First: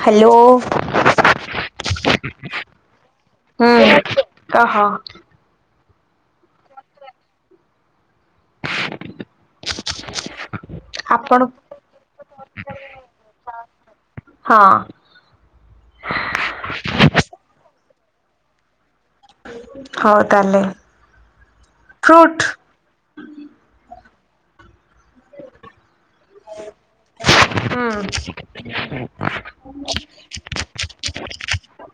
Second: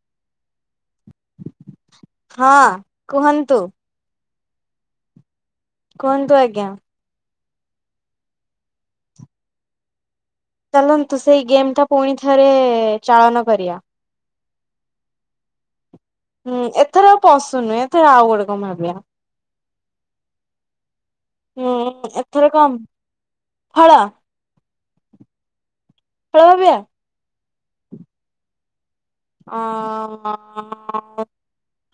Hello ହଁ କୁହନ୍ତୁ ହୁଁ। କହ। କୁହନ୍ତୁ ଆଜ୍ଞା। ଚାଲନ୍ତୁ ସେଇ ଆପଣ ଗେମ ଟା ପୁଣି ଥରେ ଚାଳନ କରିବା। ହଁ। ହୁଁ ଏଥର ଆଉ ପଶୁନୁ ଏଥର ଆଉ ଗୋଟେ କଣ ଭାବିବା। ହଉ ତାହେଲେ ହୁଁ ଫ୍ରୁଟ୍ ଏଥର କ ଫଳ। ଫଳ ଭାବିବା ହୁଁ। ହ [unintelligible]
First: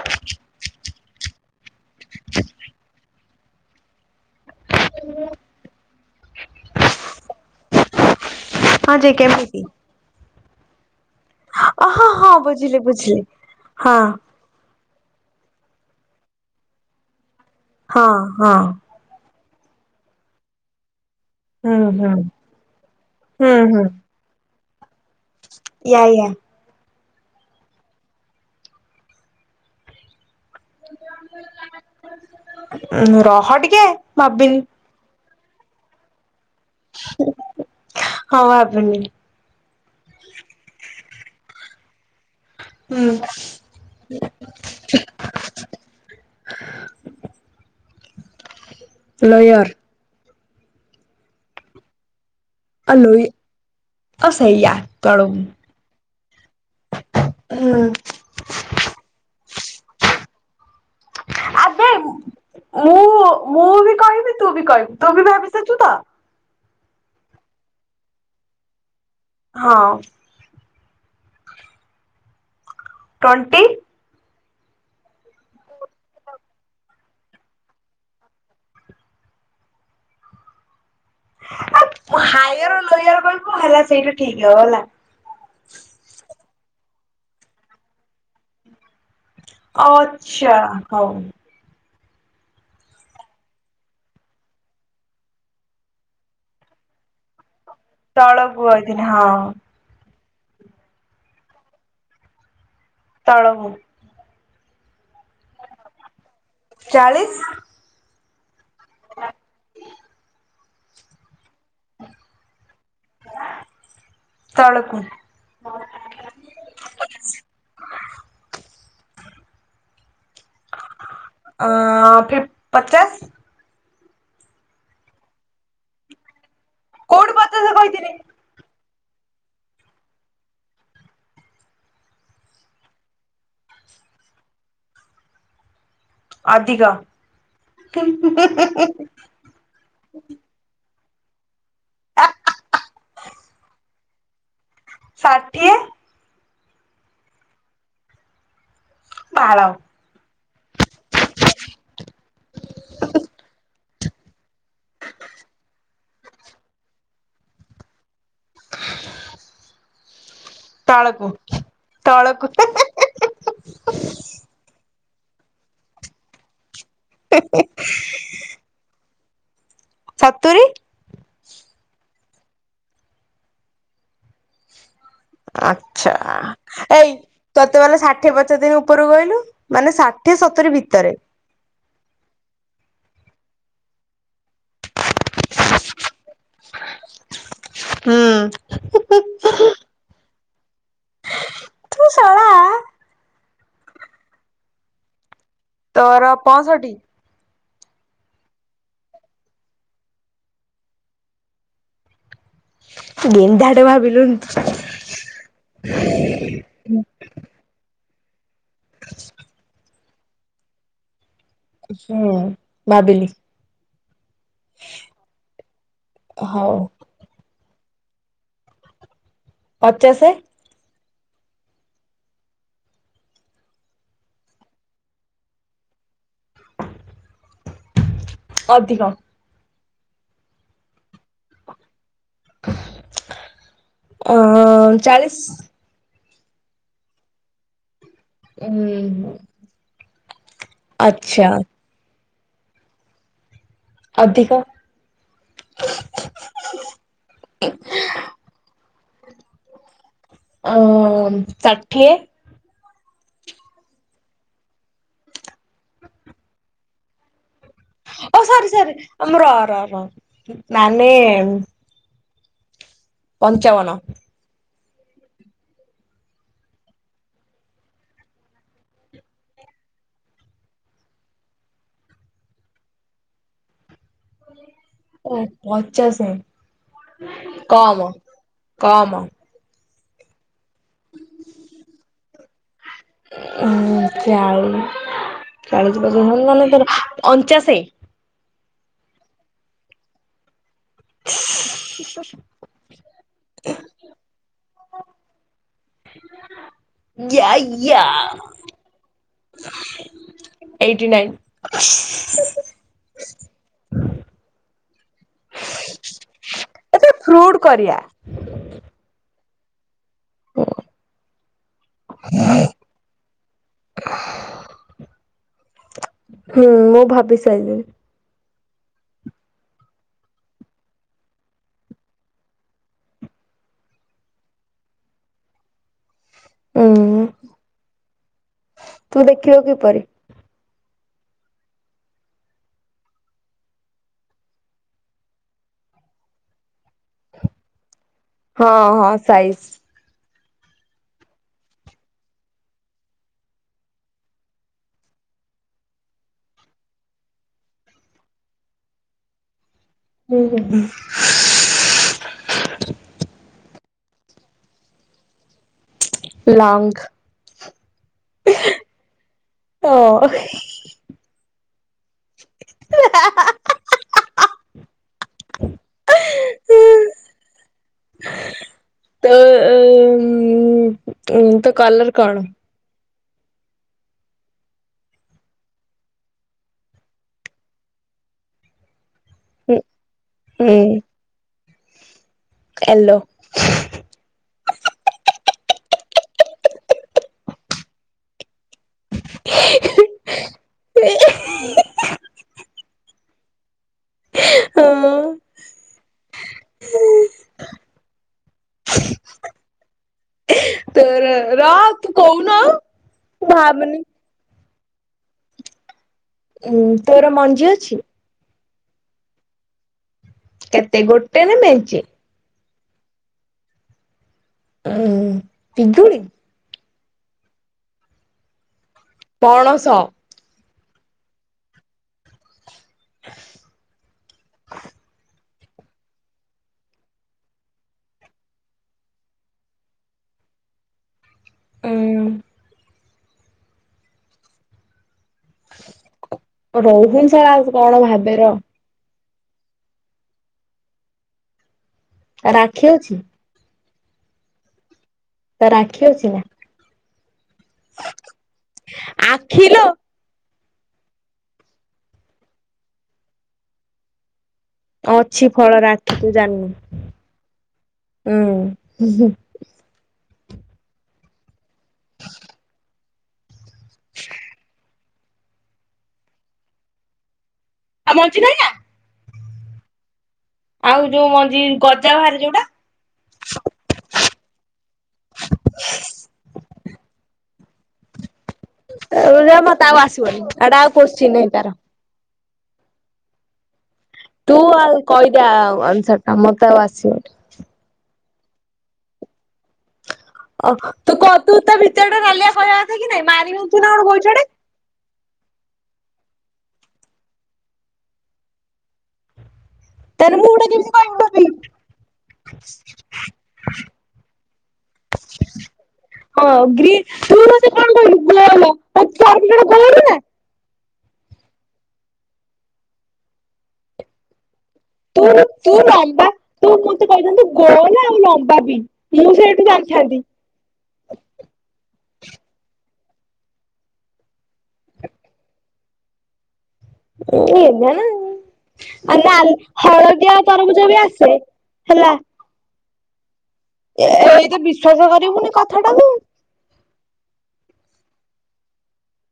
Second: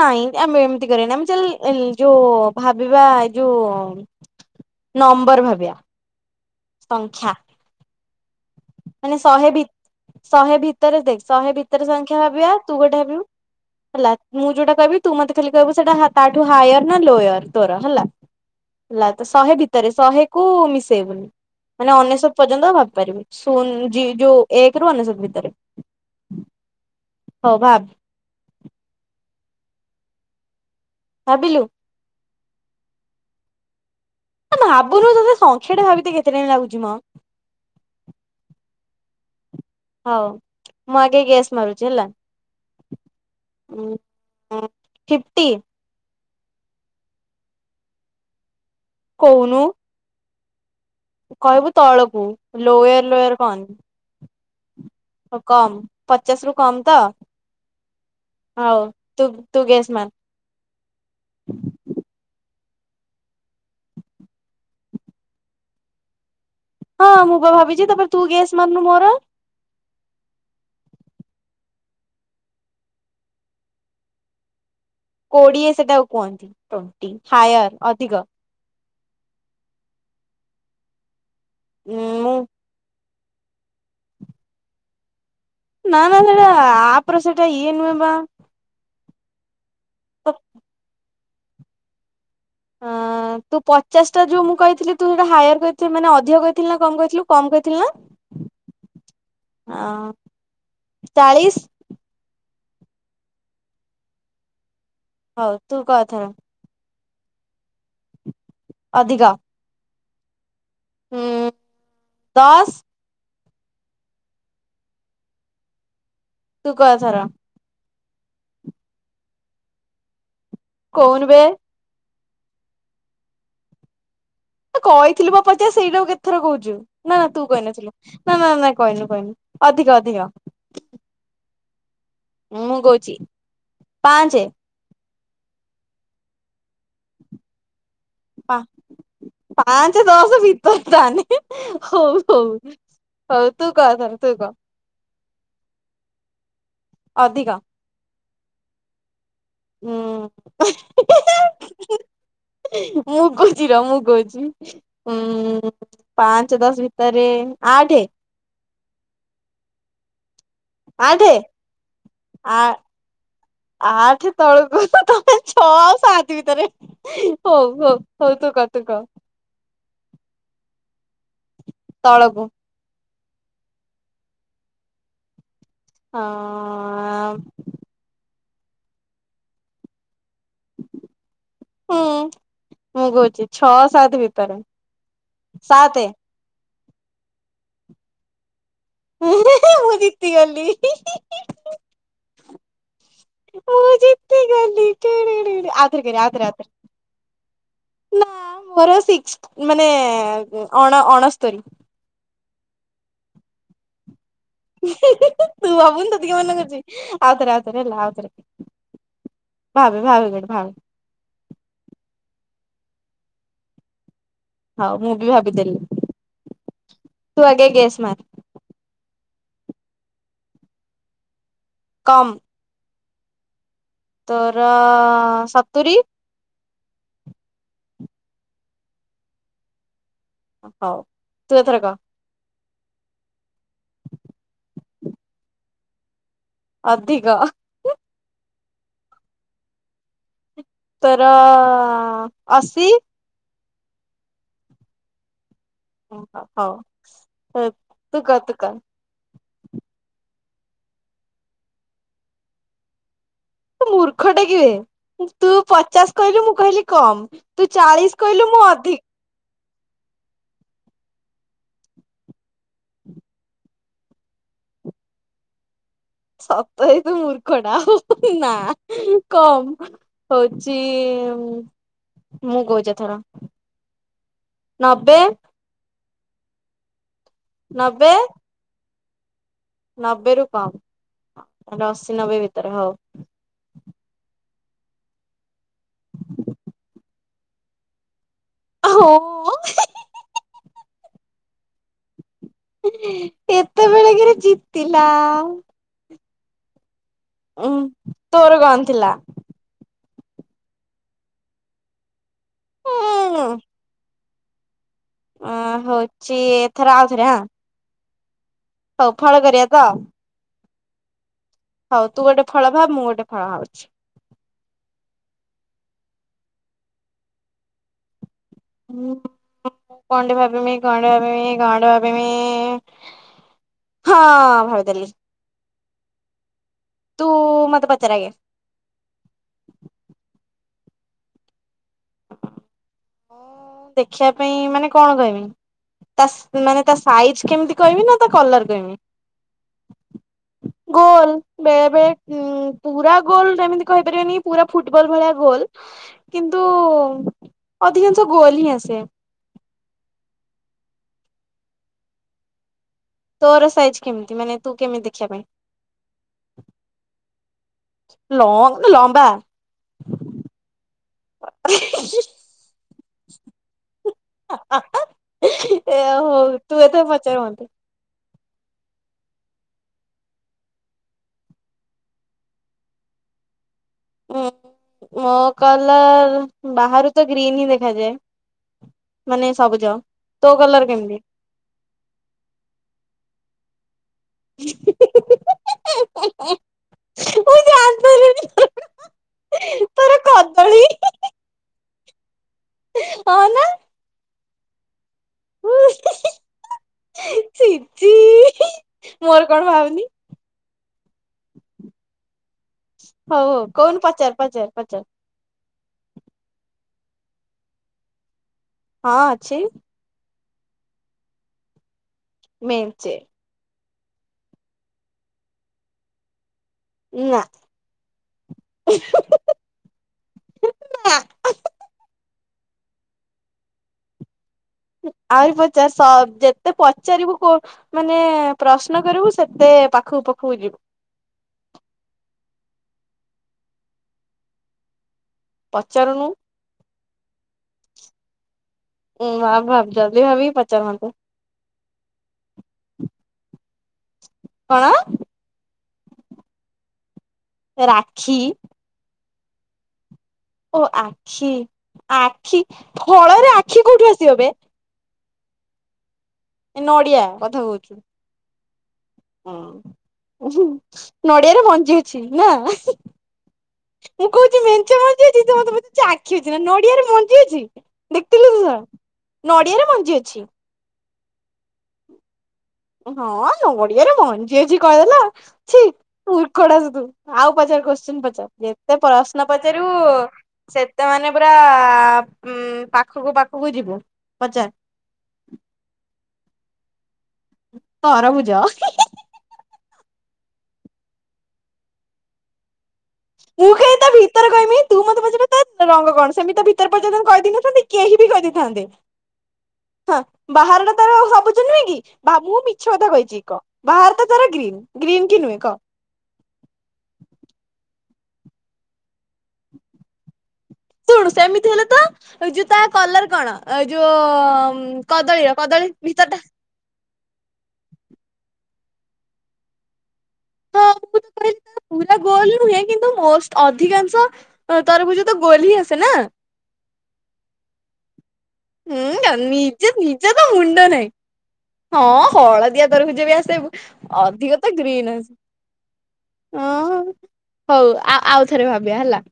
ନାଇଁ ଆମେ ଏମିତି କରିବାନି। ଆମେ ଚାଲ ଯୋଉ ଭାବିବା ଏ ଯୋଉ ନମ୍ବର ଭାବିିବା। [inaudible] ସଂଖ୍ୟା। ହଁ ଯେ ମାନେ ଶହେ ଭି କେମିତି? ଶହେ ଭିତରେ ଦେଖ୍ ଶହେ ଭିତରେ ଓ ହଁ ସଂଖ୍ୟା ହଁ ଭାବିବା। ଆ ତୁ ବୁଝିଲି ଗୋଟେ ହେବ ବୁଝିଲି ହଁ ହେଲା ମୁଁ ଯୋଉଟା କହିବି ତୁ ମତେ ଖାଲି କହିବୁ ସେଇଟା ତାଠୁ ହାୟର ନା ଲୋୟର ତୋର ହେଲା। ହଁ ହଁ ହେଲା ତ ଶହେ ଭିତରେ ଶହେ କୁ ମିଶେଇବୁନି। ହୁଁ ମାନେ ହୁଁ ଅନେଶ୍ୱତ ପର୍ଯ୍ୟନ୍ତ ଭାବିପାରିବୁ। ହୁଁ ସୁନ ହୁଁ ଯି ଯଉ ଏକ ରୁ ଅନେଶ୍ବତ ଭିତରେ। ୟା ୟା। ହଉ ଭାବ। ଭାବିଲୁ? ହୁଁ ରହ ଟିକେ ଭାବି ଭାବୁନୁ ତତେ ସଂଖ୍ୟା ଟା ଭାବିତେ କେତେ ଟାଇମ ଲାଗୁଚି ମ। ହଉ ଭାବିଲି। ହଉ, ମୁଁ ଆଗେ ଗେସ ମାରୁଛି ହେଲା? ହୁଁ ଫିଫଟି। କହୁନୁ ଲୋୟର। କହିବୁ ତଳକୁ, ଲୋୟର ଲୋୟର କଣ? ହଁ ସେୟା ହଉ କମ, ପଚାଶ ରୁ କମ ତ, ହୁଁ ହଉୁ ତ ତୁ ଗେସ୍ ମାର। ଆବେ ମୁଁ, ମୁଁ ବି କହିବି ତୁ ବି କହିବୁ, ତୁ ବି ଭାବିସାରଛୁ ତ? ହଁ ମୁଁ ବା ଭାବିଛି ତାପରେ ତୁ ଗେସ୍ ମାରୁନୁ ମୋର। ହଁ। ଟ୍ୱେଣ୍ଟି। କୋଡିଏ ସେଟା କୁହନ୍ତି, ଟ୍ବେଣ୍ଟି, ହାୟର ଅଧିକ। ଆ ମୁଁ ହାୟର ଲୋୟର କହିବୁ ହେଲା ସେଇଟା ଠିକ ହବ ହେଲା। ନା ନା ସେଟା ଆପର ସେଟା ଇଏ ନୁହଁ ବା। ତ ଆଛା ହଉ। ହ [inaudible] ଅଁ ତୁ ପଚାଶ ଟା ଯୋଉ ମୁଁ କହିଥିଲି ତୁ ସେଟା ହାୟର କହିଥିଲ ମାନେ ଅଧିକ କହିଥିଲୁ ନା କମ କହିଥିଲୁ କମ କହିଥିଲୁ ନା? ତଳକୁୁ କହିଥିଲି ହଁ। ହଁ ଚାଳିଶ। ତଳକୁ। ହଉ ତୁ କହ ଏଥର। ଚାଳିଶ। ଅଧିକ। ହଁ ଦଶ। ତଳକୁ। ତୁ କହ ଏଥର। କହୁନୁ ବେ। ଅ ଫିପ ପଚାଶ। କହିଥିଲୁ ବା ପଚାସ, ସେଇଟା ଆଉ କେତଥର କହୁଛୁ, ନା ନା କୋଉଠି ତୁ ପଚାଶ କହିନଥିଲୁ କହିଥିଲି ନା ନା ନା କହିନୁ କହିନୁ ଅଧିକ ଅଧିକ ମୁଁ କହୁଛି, ପାଞ୍ଚ। ଅଧିକ। ପାଞ୍ଚ ଦସ ଭିତରେ ତାନେ ହଉ ହଉ। ହଉ ତୁ କ ଏଥର ତୁ କ। ଷାଠିଏ। ଅଧିକ। ! ! ! ! ! ! ! ! ! ! ହୁଁ ମୁଁ କହୁଛି ରହ, ମୁଁ କହୁଛି। ଉଁ ପାଞ୍ଚ ଦଶ ଭିତରେ ଆଠ। [unintelligible] ଆଠେ ତଳକୁ ତଳକୁ ଆ ଆଠ ତଳକୁ ତମେ ଛଅ ଆଉ ସାତ ଭିତରେ ହଉ ହଉ ହଉ ତୁ କ ତୁ କ। ସତୁରି। ତଳକୁ। ଆଛା ହଁ ଏଇ ତୋତେ ପାଲ ଷାଠିଏ ପଚାରି ଥିନି ଉପରକୁ କହିଲୁ, ମାନେ ଷାଠିଏ ସତୁୁରି ଭିତରେ। ହୁଁ ମୁଁ କହୁଛି ଛଅ ସାତ ଭିତରେ, ସାତେ। ହୁଁ। ହୁଁ ମୁଁ ଜିତିଗଲି। ତୁ! ! ! ! ! ! ! ! ! ! ମୁଁ ଜିତିଗଲି ଟୁଡୁ ଡୁ ଡୁ ଆଉ ଥରେ ତୋର କରିବା ଆଉ ଥରେ ଆଉ ଥରେ। ପଞ୍ଚଷଠି ନା ମୋର ସିକ୍ ଥ ମାନେ ଅଣ-ଅଣସ୍ତୋରୀ। ଗେନ୍ଧାଟେ ଭାବିଲୁନି ତୁ ହିଁ ହିଁ ହିଁ ତୁ ଭାବୁନୁ ତତେ କିଏ ମନା କରୁଚି ଆଉଥରେ ଆଉଥରେ ହେଲା ଆଉଥରେ। [unintelligible] ଭାବେ ଭାବେ ଗୋଟେ ଭାବେ ହୁଁ ଭାବିଲି। ହଉ ମୁଁ ବି ଭାବିଦେଲିି ହଉ ତୁ ଆଗେ ଗେସ୍ ମାର୍। ପଚାସେ। କମ୍। ତୋର ସତୁରୀ। ଅଧିକ। ହଉ ତୁ ଏଥର କ। ଅଁ ଚାଳିଶ୍। ଅଧିକ। ଉଁ ତୋର ଆଚ୍ଛା ଅଶି। ଅଧିକ। [unintelligible] ହଉ ତୁକ ତୁକ। ଅ ଷାଠିଏ। ତୁ ମୂର୍ଖ ଟେ କିବେ ତୁ ପଚାଶ କହିଲୁ ମୁଁ କହିଲି କମ୍ ତୁ ଚାଳିଶ ଓ କହିଲୁ ମୁଁ ସରି ସରି ଅଧିକ। [unintelligible] ର ର ର ମାନେ ପଞ୍ଚାବନ। ସତରେ ତୁ ମୂର୍ଖ ଟା ହଉ ନା କମ୍ ହଉଚି ମୁଁ କହୁଚି ଏଥର। ନବେ [unintelligible] ପଚାଶେ ନବେ କମ କମ। ନବେ ରୁ କମ୍ ଅଶୀ ନବେ ଭିତରେ ହଉ। ଉଁ ହୁଁ ଚାଳି [unintelligible] ତର ଅଞ୍ଚାଶେ। ହଁ। ହୁଁ ହୁଁ। ଏତେବେଳେ କେରେ ଜିତିଲା। ୟା ଉଁ ୟା। ତୋର କଣ ଥିଲା? Eighty nine. ଓଁ ଉଁ ହଉଚି ଏଥର ଆଉଥରେ ହଁ। କରିଆ। ହଉ ଫଳ କରିବା ତ। ହୁଁ। ହଉ ତୁ ଗୋଟେ ଫଳ ଭାବେ ମୁଁ ଗୋଟେ ଫଳ ଭାବୁଛି। ହୁଁ ମୁଁ ଭାବି ସାଇଲିଣି। ହୁଁ କଣ୍ଟେ ଭାବିମି କଣ୍ଟେ ଟେ ଭାବିମି କଣ୍ଟେ ଟେ ଭାବିମି? ହଁ ଭାବିଦେଲି ଉଁ ତୁ ମତେ ପଚାରେ ଆଗେ। ତୁ ଦେଖିଲୁ କିପରି? [inaudible] ମୁଁ ଦେଖିବା ପାଇଁ ମାନେ କଣ କଇମି ତା ମାନେ ତା ସାଇଜ କେମିତି କଇମି ନା ତା କଲର ହଁ କଇମି ହଁ ସାଇଜ। ଗୋଲ୍। ବେଳେ ବେଳେ ଉଁ ପୁରା ଗୋଲ ହେମିତି କହିପାରିବାନି ପୁରା ଫୁଟବଲ ଭଳିଆ ଗୋଲ। କିନ୍ତୁ ଅଧିକାଂଶ ଗୋଲ୍ ହିଁ ଆସେ। ହୁଁ ହୁଁ ହୁଁ। ତୋର ସାଇଜ୍ କେମିତି ମାନେ ତୁ କେମିତି ଦେଖିଆ ପାଇଁ? ଲଙ୍ଗ। ଲଙ୍ଗ ଲମ୍ବା। ହଁ ହା ହା ହା। ଏ ହଉ ତୁ ଏଥର ପଚାର୍ ମତେ? ତୋ ଓ ଉଁ ତୋ କଲର କଣ? ଉଁ ମୋ କଲର ବାହାରୁ ତ ଗ୍ରୀନ୍ ହିଁ ଦେଖାଯାଏ। ମାନେ ସବୁଜ ତୋ କଲର କେମିତି? ଏଲୋ। ମୁଁ ଜାଣିସାରିଲିଣି। ତୋର କଦଳୀ। ହଁ ନା। ହଁ। ଛି ଛି ମୋର କଣ ଭାବେନି? ତୋର ର ତୁ କଉନୁ ଆଉ ହଉ ହଉ ଭାବୁନି। କହୁନୁ ପଚାର୍ ପଚାର୍ ପଚାର୍? ଉଁ ତୋର ମଞ୍ଜି ଅଛି। ହଁ ଅଛି। କେତେ ଗୋଟେ ନା ମେଞ୍ଚେ? ମେଞ୍ଚେ। ଉଁ ପିଜୁଡି। ନା। ପଣସ। [unintelligible] ଆହୁରି ପଚାର ସ ଯେତେ ପଚାରିବୁ କୋ ମାନେ ପ୍ରଶ୍ନ କରିବୁ ସେତେ ପାଖକୁ ପାଖକୁ ଯିବୁ? ହୁଁ। ପଚାରୁନୁ ରହିଥା କଣ ଭାବିବା ଆଉ ଉଁ ଭାବ ଭାବି ଜଲଦି ଭାବିକି ପଚାରନ୍ତୁ? ରାକ୍ଷୀ ଅଛି। କଣ? ତ ରାକ୍ଷୀ ଅଛି ନା? ରାକ୍ଷୀ। ଆଖି ଲୋ ଓ ଆଖି ଆଖି ଫଳରେ ଆଖି କୋଉଠୁ ଆସିିବବେ? ଅଛି ଫଳ ଆଖି ତୁ ନଡିଆ କଥା କହୁଛୁ। ଜାଣିନୁ ହୁଁ। ହଁ ନଡିଆରେ ମଞ୍ଜି ଅଛି ନା? ମୁଁ କହୁଛି ମେଞ୍ଚା ମଞ୍ଜି ଅଛି ତୁ ମତେ ପାଚରୁଛୁ ଆଖି ଅଛି ନା ନଡିଆରେ ମଞ୍ଜି ଅଛି? ଆଉ ମଞ୍ଜି ଦେଖିଥିଲୁ ନାହିଁ ତୁ ନା? ଶଳା ନଡିଆରେ ମଞ୍ଜି ଅଛି। ଆଉ ଯୋଉ ମଞ୍ଜି ଗଜା ବାହାରେ ଯୋଉଟା। ହଁ ନଡିଆରେ ମଞ୍ଜି ଅଛି କହିଦେଲା? ଛି ମୁର୍ଖଦାସ ତୁ ଆଉ ପଚାରେ କୋଶ୍ଚିନ୍ ପଚାର? ଯେତେ ପ୍ରଶ୍ନ ଏଗୁରା ମତେ ପଚାରିବୁ ଆଉ ଆସିବନି ଏଟା ଆଉ ସେତେ କୋଶ୍ଚିନ୍ ମାନେ ନାହିଁ ପରା ତାର। ଉଁ ପାଖକୁ ପାଖକୁ ଯିବୁ ତୁ ପଚାର? ଆଉ କହିଦେ ଆଉ ଆନ୍ସରଟା ମତେ ଆଉ ଆସିବନି। ତରଭୁଜ। ଅ ତୁ କ ତୁ ତ ଭିତରଟା ନାଲିଆ [inaudible] ମାରି ମୁଁ ହଉଛୁ ନା କାଇଁ କଣ ତା କହିଛୁ ଗୋଟେ? ଭିତର କହିମି? ତୁ ମତେ ପଚାରିଲୁ ତା ରଙ୍ଗ କଣ ସେମିତି ଭିତର ପଚାରିଥିଲେ ମୁଁ କହିଦେଇ ନଥାନ୍ତି କେହି ବି କହିଦେଇଥାନ୍ତେ। ହୁଁ। ହଁ ବାହାର ଟା ତାର ସବୁଜ ନୁହେଁ କି ବା ମୁଁ ମିଛ କଥା କହିଚି କି କହ ବାହାର ଟା ତ ତାର ଗ୍ରୀନ୍। ଗ୍ରୀନ୍ କି ନୁହେଁ କହ। ହଁ ଗ୍ରୀନ୍ ତୁ ମୋତେ କଣ କହିଲୁ [unintelligible] କହିଲୁ ନା। ଶୁଣୁ ସେମିତି ହେଲେ ତ ଏ ଯୋଉ ତା କଲର କଣ ଏ ଯୋଉ ତୁ କଦଳୀର ତୁ କଦଳୀ ଲମ୍ବା ଭିତର ଟା ତୁ ମତେ କହିଥାନ୍ତୁ ଗୋଲ ନା ଆଉ ଲମ୍ବା ବି ମୁଁ ସେଇଠୁ ଜାଣିଥାନ୍ତି। ହଁ ମୁଁ ତ [inaudible] କହିଲି ପୁରା ଗୋଲ ନୁହେଁ କିନ୍ତୁ ମୋଷ୍ଟ ଅଧିକାଂଶ ତରଭୁଜ ତ ଗୋଲ ହିଁ ଆସେ ନା। ଏଇ [unintelligible] ନା। ଆ ହୁଁ ତାର ନିଜେ ନିଜେ ହଳଦିଆ ତ ତରଭୁଜ ମୁଣ୍ଡ ବି ନାହିଁ ଆସେ ହେଲା। ହଁ ହଳଦିଆ ତ ର ଭୁଜ ବି ଆସିବୁ। ଏ ଏଇତ ବିଶ୍ଵାସ କରିବୁନି କଥାଟାକୁ। ହଁ ହଉ ଆ ଆଉଥରେ ଭାବିବା ହେଲା।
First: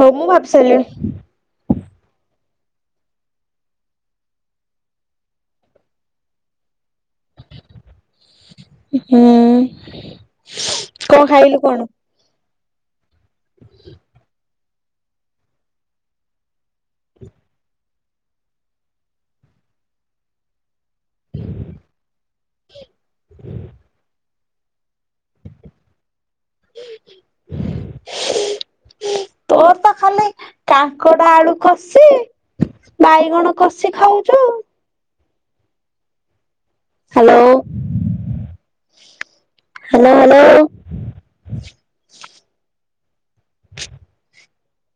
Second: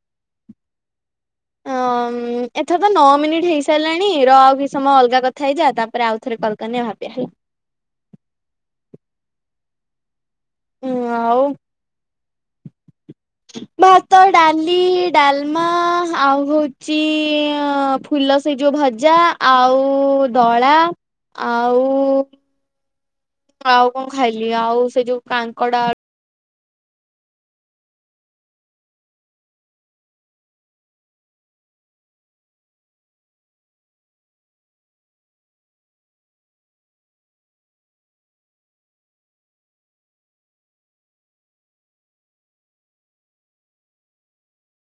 ହଉ ମୁଁ ଭାବିସାରିଲିଣୀ। ହଁ ଏଥର ତ ନଅ ମିନିଟ୍ ହେଇସାରିଲାଣି ର ଆଉ କି ସମୟ ଅଲଗା କଥା ହେଇଯା ତାପରେ ଆଉଥ କଲ କରିନି ଭାବିବା ହେଲା। ହୁଁ ଉଁ କଣ ଆଉ ଖାଇଲୁ କଣ? ଭାତ ଡାଲି ଡାଲମା ଆଉ ହଉଚି ଅ ଫୁଲ ସେଇ ଯୋଉ ଭଜା ଆଉ ଦଳା। ଆଉ ଆଉ କଣ ଖାଇଲି ଆଉ ସେ ଯୋଉ କାଙ୍କଡା ଆ ତୋର ତ ଖାଲି ମାନେ କାଙ୍କଡ ଆଳୁ କଷି ବାଇଗଣ କଷି ଖାଉଚୁ। Hello hello hello. [inaudible]